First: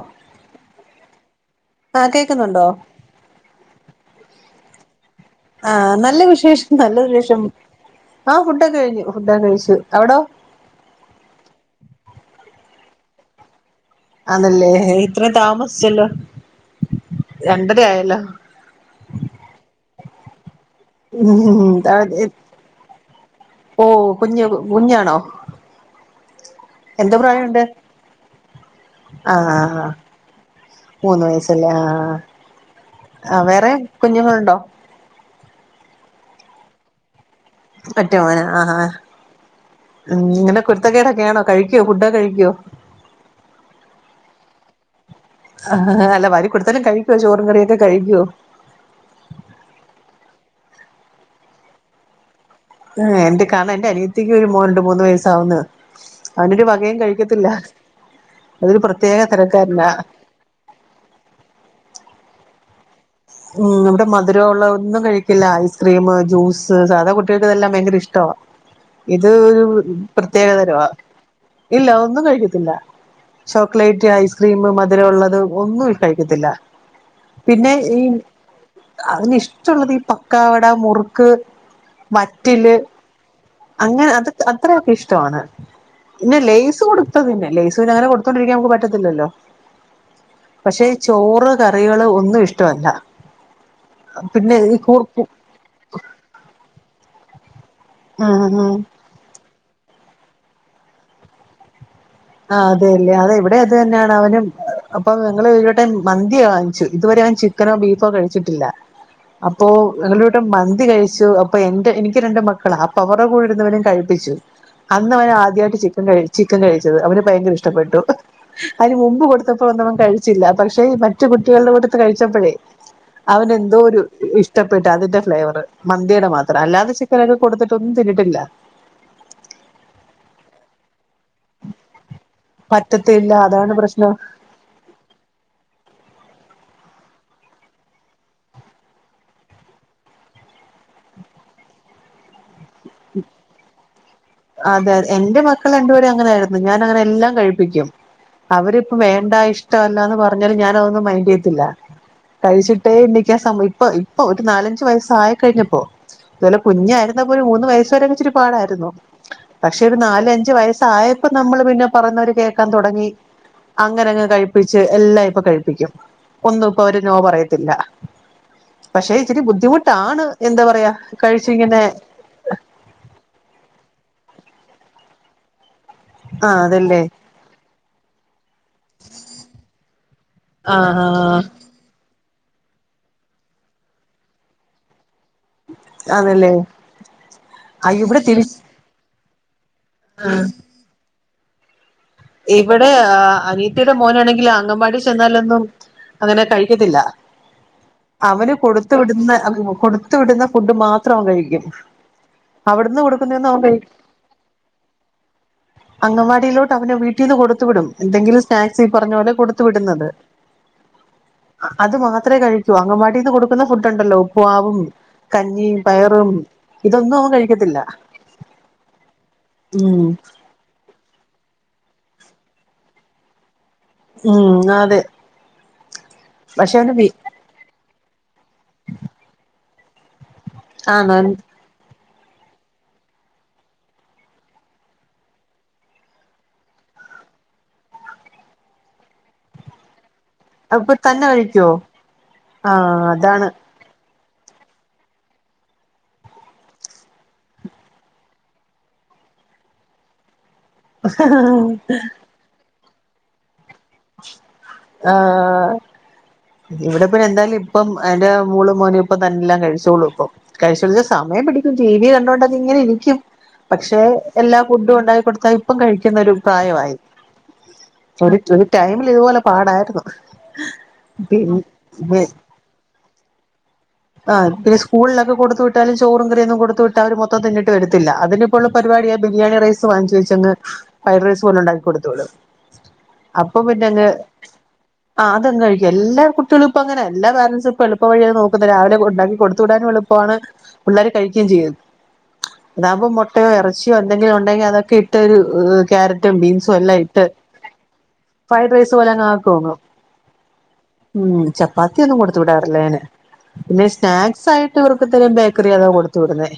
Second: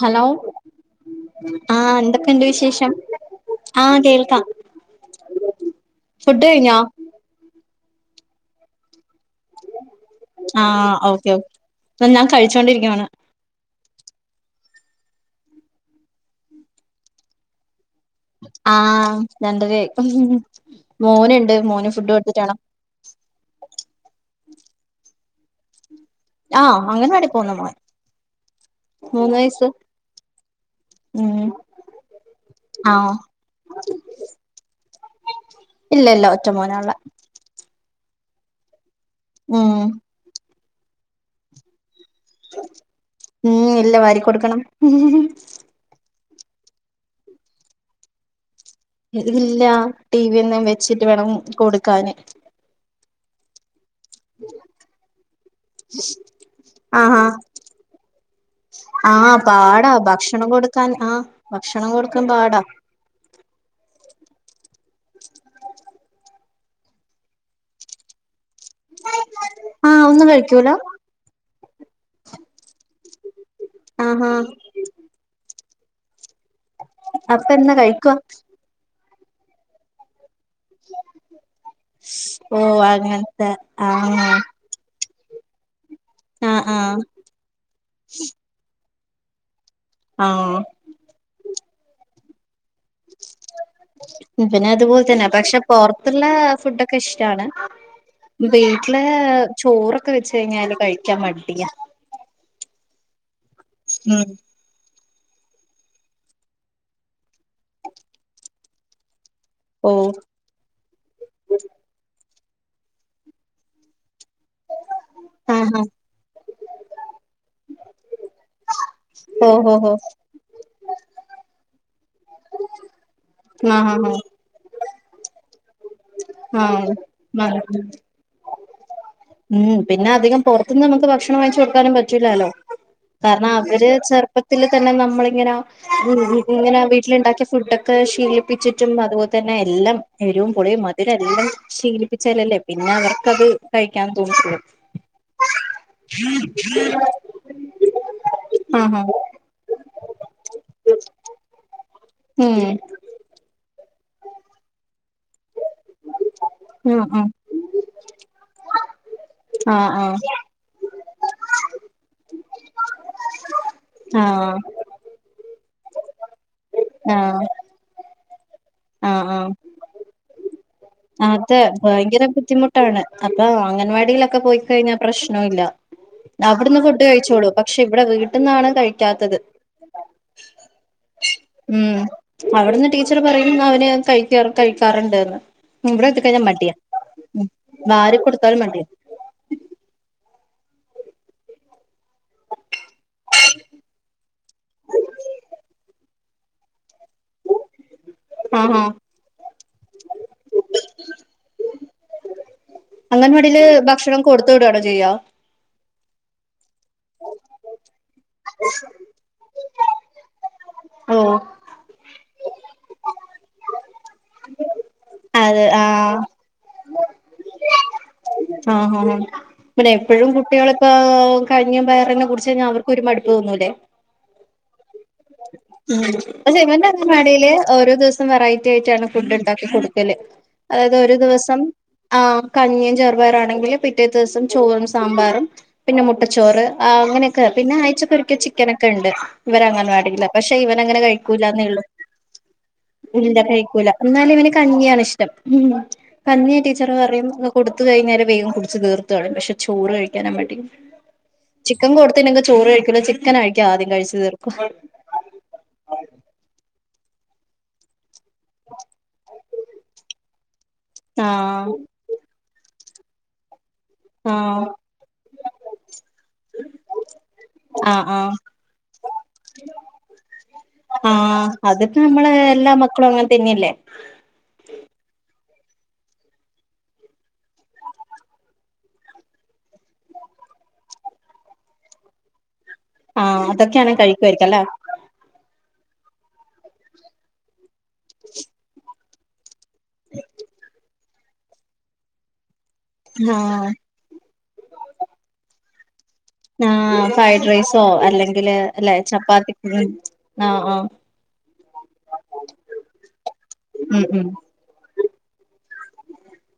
Hello ആഹ് ആ എന്തൊക്കെയുണ്ട് കേക്കുന്നുണ്ടോ വിശേഷം ആഹ് കേൾക്കാം ആഹ് നല്ല ഫുഡ് വിശേഷം കഴിഞ്ഞോ നല്ല വിശേഷം ആഹ് ഫുഡൊക്കെ കഴിഞ്ഞു ഫുഡ ഒക്ക കഴിച്ചു അവിടോ ആഹ് ഓക്കേ ഓക്കേ ഞാൻ കഴിച്ചോണ്ടിരിക്കുവാണ് അണെല്ലേ ഇത്രയും താമസിച്ചല്ലോ രണ്ടര ആയല്ലോ ആഹ് രണ്ടരയി മോനുണ്ട് ഉം മോന് ഫുഡ് കൊടുത്തിട്ടാണ് ഓ കുഞ്ഞു കുഞ്ഞാണോ ആഹ് അംഗൻവാടി പോന്നമോൻ ആഹ് ആഹ് മൂന്ന് ഉം വയസ്സല്ലേ ആ ആഹ് ആ വേറെ കുഞ്ഞുങ്ങളുണ്ടോ ഇല്ല ഇല്ല ഒറ്റ മോന ഉുള്ള ഒറ്റ മോന ആഹ് ആഹ് ഉം ഉം ഇങ്ങനെ കുരുത്തക്കേടൊക്ക ആണോ കഴിക്കോ ഫുഡ്കെ കഴിക്കോ ഉം ഇല്ല വരി കൊടുക്കണം ആ അല്ല വരി കൊടുത്തലും കഴിക്കുവോ ചോറും കറിയൊക്കെ കഴിക്കുവോ ഇല്ല ടിവിഎന്തേം വെച്ചിട്ട് വേണം കൊടുക്കാന് ഏഹ് എന്ത് കാണാ എന്റെ അനീ ത്തിക്ക് ഒരു രണ്ട് മൂന്ന് വയസാവുന്നെള്ളു അവനൊരു വകയും ആഹാ കഴിക്കത്തില്ല അതൊരു പ്രത്യേക ആഹ് തരക്കാരനാ പാടാ ഭക്ഷണം കൊടുക്കാൻ ആഹ് ഭക്ഷണം കൊടുക്കാൻ പാടാ ഉം ഇവിടെ മധുരമ ഉള്ള ഒന്നും കഴിക്കില്ല ഐസ്ക്രീം ജ്യൂസ് സാധാ കുട്ടികൾക്ക്തെല്ലാം ഭയങ്കര ഇഷ്ടവാ ഇത് ഒരു ആഹ് ഒന്നും പ്രത്യേക കഴിക്കൂല തരവാ ഇല്ല ഒന്നും കഴിക്കത്തില്ല ചോക്ലേറ്റ് ആഹാ ഐസ്ക്രീമ മധുരം ഉള്ളത് ഒന്നും കഴിക്കത്തില്ല അപ്പ എന്നന്താ കഴിക്കുവ അതിനി ഇഷ്ടമുള്ളത് ഈ പ ക്കാവട മുറുക്ക് ഓ വറ്റില് അങ്ങനത്തെ അങ്ങനെ ആഹ് അത് അത്രൊക്കെ ഇഷ്ടമാണ് പിന്നെ ആഹ് ലെയ്സ് ആഹ് കൊടുത്തതിന്നും പിന്നെ ലെസ് പിന്നെ അങ്ങനെ കൊടുത്തോണ്ടിരിക്കാൻ നമുക്ക് പറ്റത്തില്ലല്ലോ ആഹ് പക്ഷെ ചോറ് കറികള് ഒന്നും ഇഷ്ടമല്ല പിന്നെ ഈ കൂർപ്പ പുറത്തുള്ള ഫുഡൊക്കെ ഇഷ്ടാണ് ഉം ഉം വീട്ടില് ഏഹ് ചോറൊക്കെ വെച്ച് കഴിഞ്ഞാല് കഴിക്കാൻ മടിയാ ആ അതെല്ലെ അതെ ഇവിടെ അത് തന്നെയാണ് ഉം അവനും അപ്പൊ ഞങ്ങള് ഒരുരുവട്ടം മന്തിയ വാങ്ങിച്ചു ഇതുവരെ അവൻ ചിക്കനോ ബീഫോ കഴിച്ചിട്ടില്ല അപ്പൊ ഓ ഞങ്ങള് ഇ മന്തി കഴിച്ചു അപ്പൊ എന്റെ എനിക്ക് രണ്ടണ്ട് മക്കളാ അപ്പൊ അവരുടെ കൂടെ ഇരുന്നവരും കഴിപ്പിച്ചു അന്ന് അവന ആഹ് ആദ്യമായിട്ട് ആഹ് ചിക്കൻ ക ചിക്കൻ കഴിച്ചത് അവന് ഭയങ്കര ഇഷ്ടപ്പെട്ടു അതിന് മുമ്പ് ഓ കൊടുത്തപ്പോൾ ഹോ ഒന്നും ഹോ അവൻ കഴിച്ചില്ല പക്ഷേ മറ്റു കുട്ടികളുടെ കൂട്ടത്ത് കഴിച്ചപ്പോഴേ അവനെന്തോ ആഹ് ഒരു ആഹ് ഇഷ്ടപ്പെട്ട് അതിന്റെ ഫ്ലേവറ് മന്തിയുടെ മാത്രം ആഹ് അല്ലാതെ ചിക്കനൊക്കെ ആഹ് കൊടുത്തിട്ടൊന്നും തിന്നിയിട്ടില്ല ഉം പിന്നെ അധികം പുറത്തുനിന്ന് നമുക്ക് ഭക്ഷണം വഴങ്ങിച്ചച്ച് കൊടുക്കാനും പറ്റില്ലാലോ പറ്റത്തില്ല കാരണം അതാണ് അവര് പ്രശ്നം ചെറ റുപ്പത്തിത്തില് തന്നെ നമ്മളി ഇങ്ങനെ ഇങ്ങനെ വീട്ടിലുണ്ടാക്കിയ ഫുഡൊക്കെ ശീലിപ്പിച്ചിട്ടും അതുപോലെ തന്നെ എല്ലാം എരുവും പുളി മധുരെല്ലാം ശീലിപ്പിച്ചാലല്ലേ പിന്നെ അവർക്ക്ത് കഴിക്കാൻ തോന്നി അതെ അതെ എന്റെ മക്കൾ രണ്ടുപേരും അങ്ങനൊയിരുന്നു ഞാൻ അങ്ങനെ എല്ലാം കഴിപ്പിക്കും അവരിപ്പം ആഹാ വേണ്ട ഇഷ് ഇഷ്ടല്ലാന്ന് പറഞ്ഞാല് ഞാന് അതൊന്നും മൈൻഡ് ചെയ്തില്ല ഉം കഴിച്ചിട്ടേ എണിക്കാൻ ഇപ്പൊ അ ഒരു നാലഞ്ചച് വയസ്സായി കഴിഞ്ഞപ്പോ അതു പോലെ ഉം കുഞ്ഞായിരുന്ന ഉം പോല ഒരു മൂന്ന് വയ [unintelligible] ഒരു പാടായിരുന്നു പക്ഷെ ആഹ് ഒരു ആഹ് നാലഞ്ച് വയസ്സായപ്പോ നമ്മള് പിന്നെ പറന്നവര് കേക്കാൻ തുടങ്ങി അങ്ങനെങ്ങ് ആഹ് കഴിപ്പിച്ച് എല്ലാം ഇപ്പൊ കഴിപ്പിക്കും ഒന്നും ഇപ്പൊ അവര് നോ ആഹ് പറയത്തില്ല പക്ഷെ ആഹ് ഇച്ചിരി ആഹ് ബുദ്ധിമുട്ടാണ് എന്താ പറയാ കഴിച്ച് ഇങ്ങനെ ഭയങ്കരം ബുദ്ധിമു ട്ടാണ് അപ്പൊ അംഗൻവാടിയിലൊക്കെ പോയി കഴിഞ്ഞാൽ പ്രശ്നവും ഇല്ല ആ അവിടന്ന് അതല്ലേ ഫുഡ് കഴിച്ചോളൂ പക്ഷെ ഇവിടെ വീട്ടന്നാണ് കഴിക്കാത്തത് ആഹ് ആഹ് ഉം അവിടുന്ന് ടീച്ചർ പറയും അവന് കഴിക്ക കഴിക്കാറുണ്ട്ന്ന് ഇവിടെ എത്തി. കഴിഞ്ഞാൻ അതല്ലേ മടിയാ ഉം ആ വാരി കൊടുത്താലും മണ്ടിയാ ആഹ് ഇവിടെ അനീത്തിയുടെ മോനാണെങ്കിൽ അങ്കവാടി ചെന്നാലൊന്നും അങ്ങനെ കഴിക്കത്തില്ല അവന് ആഹ് ആഹ് കൊടുത്ത വിടുന്ന കൊടു ത്ത് വിടുന്ന ഫുഡ് മാത്രം അവൻ കഴിക്കും അവിടുന്ന് അങ്ങന കൊടുക്കുന്നൊന്നും വടയില് ഭക്ഷണം കൊടുത്ത് വിടണോ ചെയ്യാ അങ്ങവാടിയിലോട്ട് അവന് വീട്ടിൽ നിന്ന് കൊടുത്തു. വിടും എന്തെങ്കിലും സ്നാക്സ് ഈ പറഞ്ഞ പോലെ കൊടു കൊടുത്ത് വിടുന്നത് ഓഹ് അത് മാത്ര കഴി അങ്ങവാട്ടീന്ന് കൊടുക്കുന്ന ഫുഡ് ഉണ്ടല്ലോ ഉപ്പുമാവും അതെ കഞ്ഞിയും ആഹ് പയറും ഇതൊന്നും അവൻ കഴിക്കത്തില്ല ആഹ് ആഹ് പിനെ ഉം എപ്പോഴും കു കുട്ടികളിപ്പ കഞ്ഞി പയറെന്നെ കുടിച്ച് കഴിഞ്ഞൽ അവർക്ക് പിനെ ഒരു മടുപ്പ് തോന്നൂല്ലേ ഉം അതെ ഉം [unintelligible] പക്ഷെ അവന്റ അവന് വി അഗൻവാടീല് ഓരോ ദിവസ് വെറൈറ്റി ആയിട്ടാണ് ഫുഡ് ഇണ്ടാക്കി കൊടുക്കല്. അതായത് ഒരു ആണോ ദിവസം ആഹ് കഞ്ഞിയും ചെറുപയറാണെങ്കില് പിറ്റേ ദിവസം ചോറും സാമ്പാറും പിന്നെ മുട്ടച്ചോറ് അ അങ്ങനെയൊക്കെ പിന്നെ ആഴ്ച്ചൊക്കെ ഒരിക്കൽ ചിക്കനക്കെ ഇണ്ട് ഇവരെ അങ്ങൻവാടീല് പക്ഷെ അപ്പൊ ഇവനങ്ങനെ തന്നെ കഴിക്കൂലന്നേ കഴിക്കുവോ ഒള്ളു ആഹ് ഇല്ല അതാണ് കഴിക്കൂല എന്നാലിവന് കഞ്ഞിയാണ് ഇഷ്ടം ഉം കഞ്ഞിയെ ടീച്ചർ പറയും കൊടുത്തു കയിഞ്ഞാലെ വേഗം കുടിച്ച് തീർത്തു കളീം പക്ഷെ ചോറ് കഴിക്കാനാ മടി ചിക്കൻ കൊടുത്തിന്നെങ്ക ചോറ് കഴിക്കല്ലോ ചിക്കൻ കഴിക്ക ആദ്യം കഴിച്ച തീർക്കുക ആഹ് ഇവടെ പ്പൊ രണ്ടാളീം ഇപ്പം എന്റെ മോളും മോനും ഇപ്പ നല്ലോം കഴിച്ചോളൂപ്പം [unintelligible] സമയം ആഹ് പിടിക്കും ടിവി കണ്ടോണ്ട ഇങ്ങനെ ഇരിക്കും പക്ഷെ എല്ലാ ആഹ് ഫുഡും ഉണ്ടാക്കി കൊടുത്താൽ ഇപ്പം കഴിക്കുന്ന ഒരു പ്രായവാ ഇത് ആഹ് സോറി ആഹ് ടൈമിൽഇതുപോലെ പാടായിരുന്നു പി ആഹ് അതിപ്പോ പി നമ്മള് എല്ലാ മക്കളും അങ്ങനെ തന്നെയല്ലേ ആന്റ് സ്കൂള്ലൊക്കെ കൊടുത്തു വിട്ടാലും ചോറും കറിയൊന്നും കൊടു വിട്ടാൽ അവര് മൊത്തം തിന്നിട്ട് വരത്തില്ല അതില് ഇപ്പോള്ള പരിപാടിയ ബിരിയാണി റൈസ് വാങ്ങിച്ച് വെച്ചങ് ഫ്രൈഡ് റൈസ് പോലെ ഉണ്ടാക്കി കൊടുത്തുവിടും. ആഹ് അതൊക്കെയാണ് കഴിക്കായയിരിക്കും അല്ലേ ആഹ് അത് കഴിക്കും എല്ലാ കുട്ടിയാളും ഇപ്പ അങ്ങന എല്ലാ പാരൻസും ഇപ്പോ എളുപ്പഴിയാണ് നോക്കുന്നത് രാവിലെ ഉണ്ടാക്കി കൊടു തുടാനും എളുപ്പമാണ് പിള്ളേർ കഴിക്കുകയും ചെയ്യും. അതാവുമ്പോം മുട്ടേ ആഹ് ഇറച്ച് എന്തെങ്കിലും ഉണ്ടെങ്കി അതൊക്കെ ഇട്ടൊരു കാര ആഹ് ഫ്രൈഡ് റൈസോ അല്ലെങ്കില് ഫ്രൈഡ് റൈസ് അല്ലെ പോലെങ്ങ് ആക്കുവങ്ങ് ചപ്പാത്തിക്കും ആഹ് ആഹ് ഉം ചപ്പാത്തിയൊന്നും കൊടുത്തുവിടാറില്ല ഞാന് പിന്നെ ഉം ഉം സ്നാക്സ് സായിട്ട് അവർക്കിത്തിരി ബേക്കറി അതാ കൊടുത്തു വിടുന്നേ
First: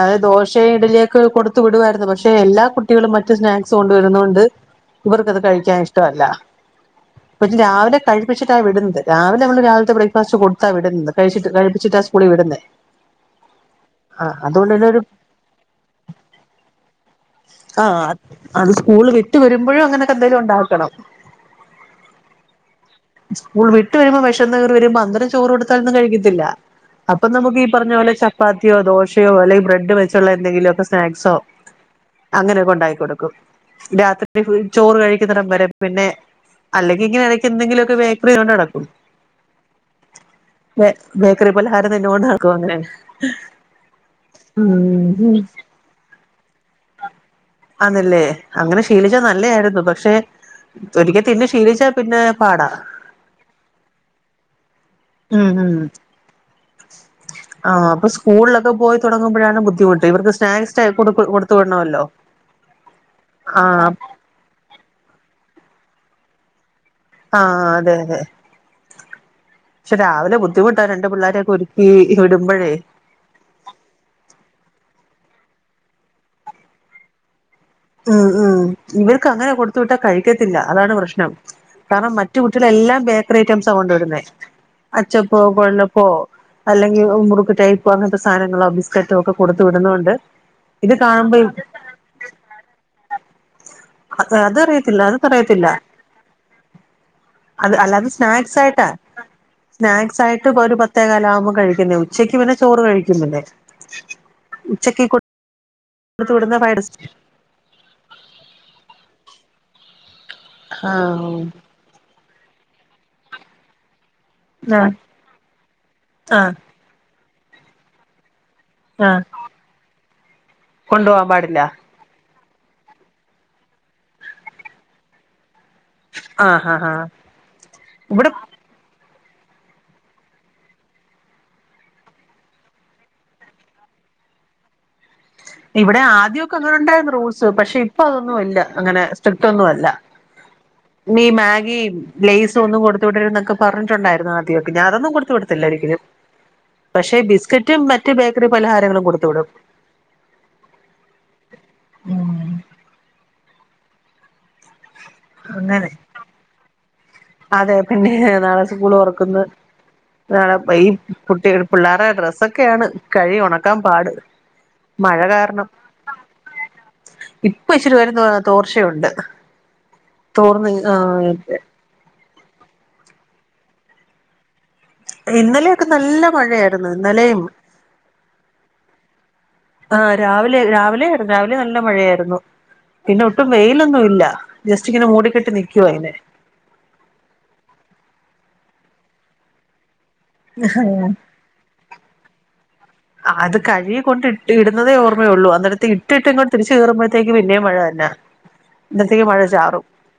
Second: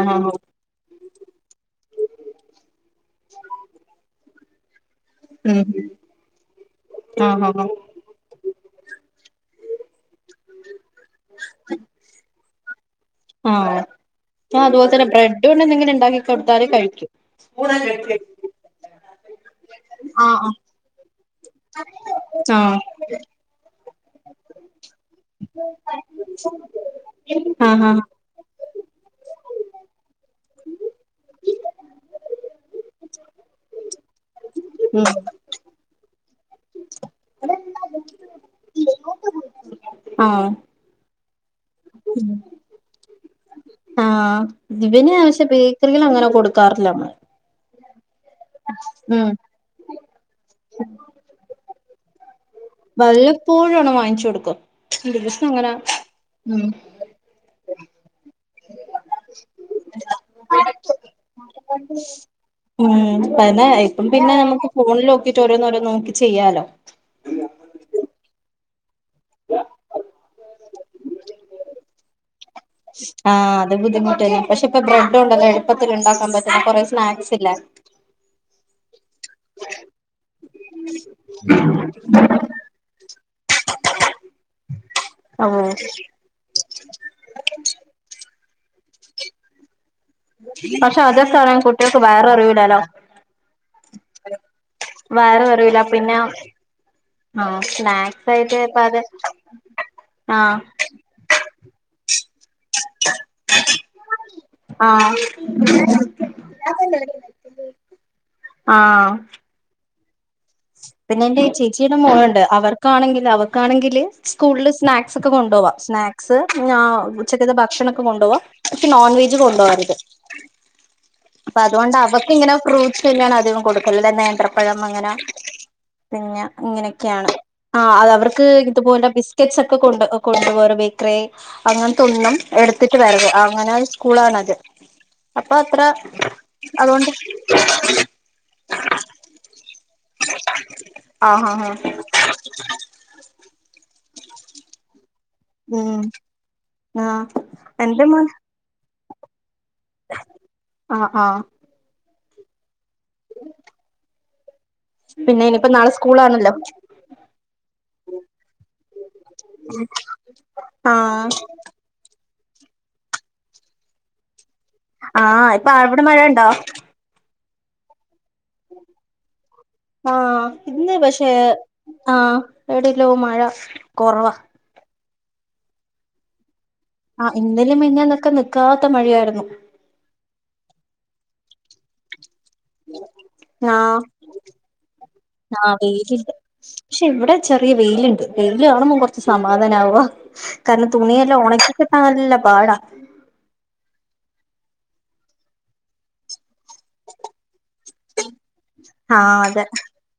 ആ ദോ ആഹ് പക്ഷേ ഇഡ്ലിയൊക്കെ കൊടുത്തു വിടുമായിരുന്നു പക്ഷെ എല്ലാ കുട്ടികളും മറ്റു സ്നാക്സ് കൊണ്ടുവരുന്നൊണ്ട് ഇവർക്കത് ഉം കഴിക്കാൻ ഇഷ്ടവല്ല ആഹ് [unintelligible] ആഹ് രാവിലെ കഴിപ്പിച്ചിട്ടാണ് വിടുന്നത്. രാവിലെ നമ്മ രാവിൽത്തെ ബ്രേക്ക്ഫാസ്റ്റ് കൊടുത്താ വിടുന്നത് കഴിച്ചിട്ട് കഴപ്പിച്ചിട്ട് സ്കൂളിൽ വിടുന്നേ ആഹ് ആ ആഹ് അതുകൊണ്ട് അതുപോലെ ഒരു തന്നെ ബ്രെഡ് കൊണ്ട് എന്തെങ്കിലും ഇണ്ടാക്കി കൊടുത്താല് കഴിക്കും ആ അത് സ്കൂള് വിട്ട് വരുമ്പോഴും അങ്ങനൊക്കെന്തെങ്കിലും ഉണ്ടാക്കണം. ആഹ് ആഹ് സ്കൂൾ വിട്ട് വരുമ്പോ വെഷന്ന് കേറി വരുമ്പോ അന്നേരംചോറ് കൊടുത്താലൊന്നും കഴിക്കത്തില്ല. അപ്പൊ നമുക്ക് ഈ ആഹ് പറഞ്ഞ ആഹ് പോലെ ചപ്പാത്തിയോ ദോശയോ അല്ലെങ്കി ബ്രെഡ് വെച്ചുള്ള എന്തെങ്കിലൊക്കെ സ്നാക്സോ. അങ്ങനൊക്കെ ഉണ്ടാക്കി കൊടുക്കും. രാത്രി ചോറ് ഉം കഴിക്കുന്നിടം വരെ പിന്നെ അല്ലെങ്കി ഇങ്ങനെടക്ക് എന്തെങ്കിലൊക്കെ ബേക്കറി കൊണ്ട് നടക്കൂം. ആഹ് ബെ ബേക്കറി പലഹാരം തിന്നോണ്ട് നടക്കും അങ്ങനേണ്. ആഹ് ഇവന്ക്ഷേ ബേക്കറി കള് അങ്ങനെ കൊടുക്കാറില്ല മ്മള്. ആണ്ല്ലേ അങ്ങനെ ശീലിച്ചാ ഉം നല്ലായിര്ന്നു. പ ക്ഷെ ഒരിക്കതിന്ന് ശീലിച്ചാ പിന്നെ പാടാ. വല്ലപ്പോഴും ആണ് വാങ്ങിച്ചൊട്ക്ക ദിവസം ങ്ങനെ ഉം. ആഹ് അപ്പൊ സ്കൂളിലൊക്കെ പോയി തുടങ്ങുമ്പോഴാണ് ബുദ്ധിമുട്ട് ഇവർക്ക് സ്നാക്സ് ടൈ കൊടുത്ത് കൊടുത്തു വിടണമല്ലോ. ഉം ആ അതന്നെ ഇപ്പം പിന്നെ നമ്മക്ക് ഫോണില് നോക്കിട്ട് ഓരോന്നോരോനോക്കി ചെയ്യാലോ. ആഹ് അതെ അതെ. പക്ഷെ രാവിലെ ബുദ്ധിമുട്ടാണ് രണ്ട് പിള്ളാരെയൊക്കെ ഒരുക്കി വിടുമ്പഴേ. ആഹ് അത് ബുദ്ധിമുട്ട്ന്നെ പക്ഷെ ഇപ്പൊ ബ്രെഡോണ്ടൊക്കെ എളുപ്പത്തില്ണ്ടാക്കാൻ പറ്റ്ന്ന കൊറെേ സ്നാക്സ് ഇല്ലേ. ആഹ് ആഹ് ഇവർക്ക് അങ്ങനെ കൊടുത്തു വിട്ടാ കഴിക്കത്തില്ല അതാണ് പ്രശ്നം. കാരണം മറ്റ് കുട്ടികള് എല്ലാം ബേക്കറി ഐറ്റംസാ കൊണ്ടുവരുന്നെ അച്ചപ്പോ, ഉം കൊഴലപ്പോ. അല്ലെങ്കി മുറുക്ക് ടൈപ്പ് അങ്ങൻത്തെ സാധനങ്ങളോ ബിസ്ക്കറ്റോ ഒക്കെ കൊടുത്ത് വിടുന്നോണ്ട്. ഇത് പക്ഷെ കാണുമ്പോ അതൊക്കെയാകുട്ട്യാൾക്ക് വയറാറിയൂലേലോ. അതറിയത്തില്ല വയറ് അതറിയത്തില്ല നിറയൂല പിന്ന ആഹ് അത് സ്നാക്സായിട്ട് ഇപ്പതെ സ്നാക്സായിട്ട് ഒരു പത്തേ കാലാകുമ്പോ കഴിക്കുന്നേ ഉച്ചയ്ക്ക് പിന്നെ ചോറ് കഴിക്കും പിന്നെ. ഉച്ചക്ക് ആഹ് കു ആഹ് പിന്നെ എന്റീ ചേച്ചിടെ മോളുണ്ട് അവർക്കാണെങ്കില് അവൾക്കാണെങ്കില്. സ്കൂളില് ആഹ് സ്നാക്സൊക്കെ കൊണ്ടാവാം സ്നാക്സ് ആഹ് ഞാ ഉച്ചക്കത്തെ ഭക്ഷണൊക്കെ കൊണ്ടോവാം ക് നോൺ ആഹ് വെജ് കൊണ്ടോവാറ്ത് കൊണ്ടു പോവാൻ അപ്പൊ പാടില്ല അത്കൊണ്ട് അവ ഇങ്ങനെ ഫ്രൂട്ട്സ്ന്നേണ് അധികം കൊടുക്കല് ലേ നേന്ത്രപ്പഴം അങ്ങനെ. പിന്നെ ആഹ് ആഹ് ആഹ് ഇങ്ങനക്യാണ് ആ അത് ഇവിടെ അവർക്ക് ഇതുപോലെ ബിസ് റ്റ്സ് ഒക്കെ കൊണ്ട് കൊണ്ടോവാറ് ബേക്കറി അങ്ങൻതൊന്നും എടുത്തിട്ട് വരത് അങ്ങനൊരു സ്കൂളാണത്. അപ്പൊ അത്ര ഇവിടെ ആദ്യൊക്കെ അങ്ങനെ അതുകൊണ്ട് ഉണ്ടായിര്ന്നു റൂൾസ്. പഷെ ഇപ്പൊ അതൊന്നും ഇല്ല അങ്ങനെ സ്ട്രിക്ട് ഒന്നു അല്ല. ഈ ആ ആ ആ മാഗി ലെയ്സ് ഒന്നും കൊടുത്ത് വിടര്ത് ന്നൊക്കെ പറഞ്ഞിട്ടുണ്ടായിരുന്നു ആദ്യൊക്ക ഞാനതൊന്നും കൊടുത്ത് വിടത്തില്ലൊരിക്കലും. ഉം ആ പക്ഷെ ബിസ്ക്കറ്റും എന്റെ മറ്റും ബേക്കറിം പലഹാരങ്ങളും കൊടുത്തുവിടും. ആഹ് ആഹ്. ഉം പിന്നെ ഇനിപ്പ അങ്ങനെ നാളെ സ്കൂളാണല്ലോ. അതെ പിന്നേ നാളെ സ്കൂളൊറക്കുന്ന്. നാളെപയ് കുട്ട്യൾക്കു പിള്ളേരെ ഡ്രെസ്സൊക്കെയാണ് കഴികി ഉണക്കാൻ പാട്. മഴ ആഹ് കാരണം ഇപ്പൊ അവിടെ മഴ ഉണ്ടോ? ഇപ്പൊ ഇച്ചിരി നേരംതോ തോർച്ചയുണ്ട്. ആഹ് തോർന്ന് ഇന്ന് പക്ഷേ ആഹ് ആഹ് ഏടെല്ലാം മഴ കൊറവാ. ഇന്നലെയൊക്കെ നല്ല ആഹ് ഇന്നലെയും ഇന്നലെം മിന്ഞ്ഞാന്നൊക്കെ നിക്കാത്ത മഴയായിരുന്നു. ആഹ് രാവിലെ രാവിലെര്ന്ന് രാവിലെ നല്ല മഴയായിരുന്നു. പിന്നെ ഒട്ടും ആഹ് വെയിലൊന്നുല്ല ജസ്റ്റ് ഇങ്ങനെ മൂടിക്കെട്ടി ആഹ് നിക്കുവയിന്നെ വെയിലില്ല പക്ഷെ ഇവിടെ ചെറിയ വെയില്ണ്ട് വെയില് കാണുമ്പം കൊറച്ച് സമാധാനാവാ കാരണം തുണിയെല്ലാ ഒണക്കി കിട്ടാൻ നല്ല പാടാ ആഹ് അത് കഴുകി കൊണ്ട് ഇട്ട് ഇടുന്നതേ ഓർമയൊള്ളു അന്നിടത്തെ ഇട്ടിട്ട് ഇങ്ങോട്ട് തിരിച്ച് കേറുമ്പോഴത്തേക്ക് പിന്നേം മഴ തന്നാ ആഹ് അതെ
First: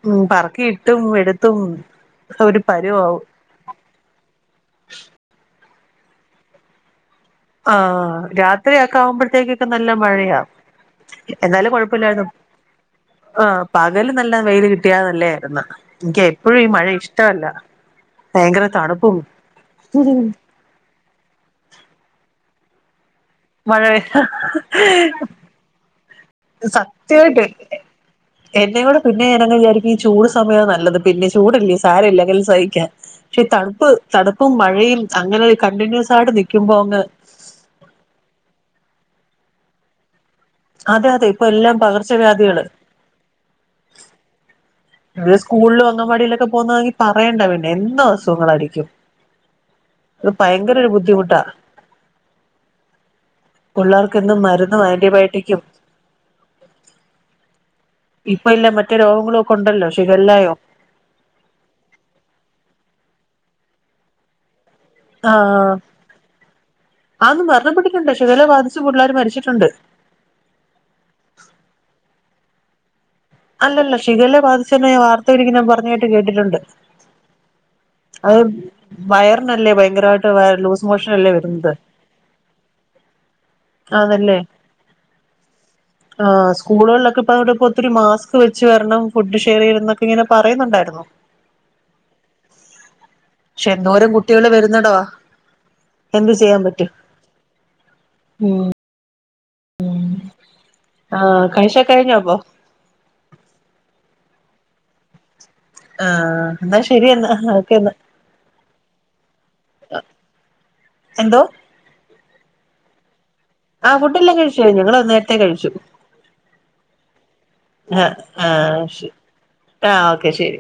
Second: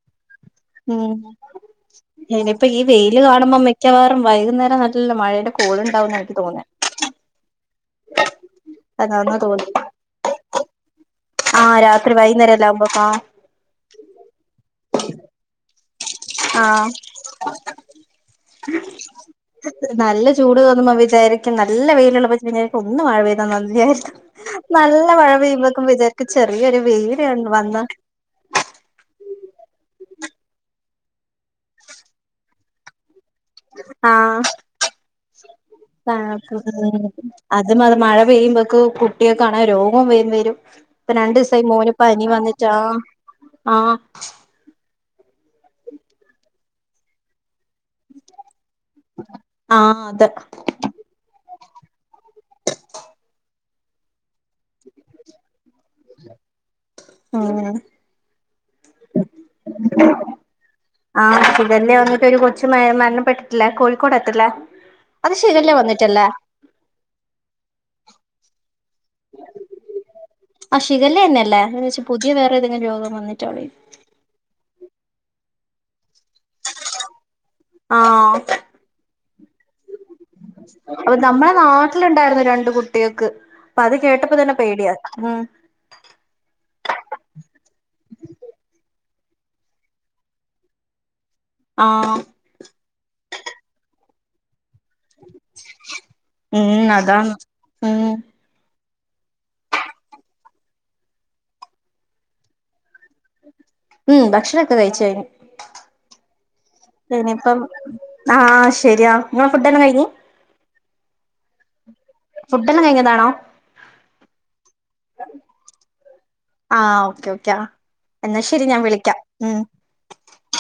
ഉം പറക്കി ഉം ഇനിപ്പ ഈ വെയില് പരുവാവും കാണുമ്പോ മേ മിക്കവാറും വൈകുന്നേരം നല്ല മഴയുടെ കോളുണ്ടാവുംന്ന് എനിക്ക് തോന്ന്ന്നെ ആഹ് രാത്രിയാക്കെ അതാന്നാ ആവുമ്പോഴത്തേക്കൊക്കെ തോന്നുന്നേ നല്ല മഴയാ എന്നാലും ആഹ് രാത്രി കൊഴപ്പില്ലായിരുന്നു വൈകുന്നേരല്ലാം ആകുമ്പോ ആഹ് പകല് നല്ല വെയിൽ കിട്ടിയാ നല്ലേ ആയിരുന്നു എനിക്ക് എപ്പോഴും ഈ മഴ ആഹ് ഇഷ്ടല്ല നല്ല ചൂട് തോന്നുമ്പോ വിചാരിക്കും നല്ല വെയിലുള്ളപ്പച്ചാ ഒന്ന് മഴ പെയ്താ മഴ നന്ദിയായിരുന്നു നല്ല മഴ പെയ്യുമ്പോക്കും വിചാരിക്കും ചെറിയൊരു വെയിര് വന്ന എന്നെയും കൂടെ പിന്നെ ഞാനങ്ങ് വിചാരിക്കും ഈ ചൂട് സമയം നല്ലത് പിന്നെ ചൂടല്ലേ സാര ഇല്ല ഇല്ലെങ്കിലും സഹിക്കാം പക്ഷെ തണുപ്പ് ആഹ് തണുപ്പും മഴയും അങ്ങനെ കണ്ടിന്യൂസായിട്ട് നിക്കുമ്പോ അങ്ങ് അതു മത് മഴ പെയ്യുമ്പക്ക് കുട്ട്യോക്ക് ആണെ രോഗോം വരും അതെ ഇപ്പൊ അതെ രണ്ടൂസായി എല്ലാം മോന് പനി പകർച്ചവ്യാധികള് വന്നിട്ടാ ആഹ് ആഹ് ത് സ്കൂളില് അങ്കവാടിയിലൊക്കെ പോകുന്നോങ്കി പറയണ്ട പിന്നെ എന്നും അസുഖങ്ങളായിരിക്കും ആഹ് അതെ അത് പയങ്കരോരു ബുദ്ധിമുട്ടാ പിള്ളേർക്കെന്നും മരുന്നും ആന്റിബയോട്ടിക്കും ആഹ് ഇപ്പ ഇല്ല മറ്റേ രോഗങ്ങളൊക്കൊ ണ്ടല്ലോ ശിഖല്ലായോ ആഹ് ശിഖല്ല വന്നിട്ട് ഒരു കൊച്ച് മേ മരണപ്പെട്ടിട്ടില്ലേ കോഴികോടെട്ടല്ലേ ആഹ് ആന്ന് മരണപ്പെട്ടിട്ട്ണ്ട് ഷിഗല്ല ബാധിച്ചു പുള്ളേര് മരിച്ചിട്ടുണ്ട് ആഹ് ശിഗലന്നല്ലേ ഞാൻ വേച്ചു പുതിയ വേറെ ഏതെങ്കും രോഗം വന്നിട്ടോ അല്ല ല്ല ഷിഖല്ല യെ ബാധിച്ചു ഞാൻ വാർത്ത ഒരിക്കെ ഞാൻ പറഞ്ഞതായിട്ട് കേട്ടിട്ടുണ്ട് അത് ആഹ് വയറിനല്ലേ ഭയങ്കരമായിട്ട് ലൂസ് അപ്പൊ മോഷനല്ലേ നമ്മുടെ വരുന്നത് നാട്ടിലുണ്ടായിരുന്നു രണ്ട് കു കുട്ടികക്ക് അപ്പ ത് കേട്ടപ്പോ തന്നെ പേടിയാ ഉം ആഹ് സ്കൂളുകളിലൊക്കെ ഇപ്പ അതോടെ ഒത്തിരി മാസ്ക് വെച്ച് വരണം ഫുഡ് ഷെയർ ചെയ്യരുത് എന്നൊക്കെ ഇങ്ങനെ പറയുന്നുണ്ടായിരുന്നു ആഹ് പക്ഷെ എന്നോരം കുട്ടികള് വരുന്നടോ എന്ത് ചെയ്യാൻ പറ്റും ഉം അതാണ് ഉം ഉം ആഹ് കൈശോ കയ്ഞ്ഞോപ്പോ ഉം ഭക്ഷണൊക്കെ കഴിച്ചു കയ്ഞ്ഞു ആ എന്നാ ശരി എന്നാ അയ്നിപ്പം ഓക്കെ എന്നാ ആഹ് ശരിയാ ഇങ്ങള് ഫുഡ്ടൊക്കെ കഴികു എന്തോ ഫുഡ് എല്ലാം കഴിഞ്ഞതാണോ ആഹ് ഫുഡ്ഡല്ലാം കഴിചയ്ഞ്ഞു ങ്ങള് നേരത്തെ കഴിച്ചു ആഹ് ഓക്കേ ഓക്കെ എന്നാ ശരി ഞാൻ വിളിക്കാം ഉം ആഹ് ഓക്കെ ശരി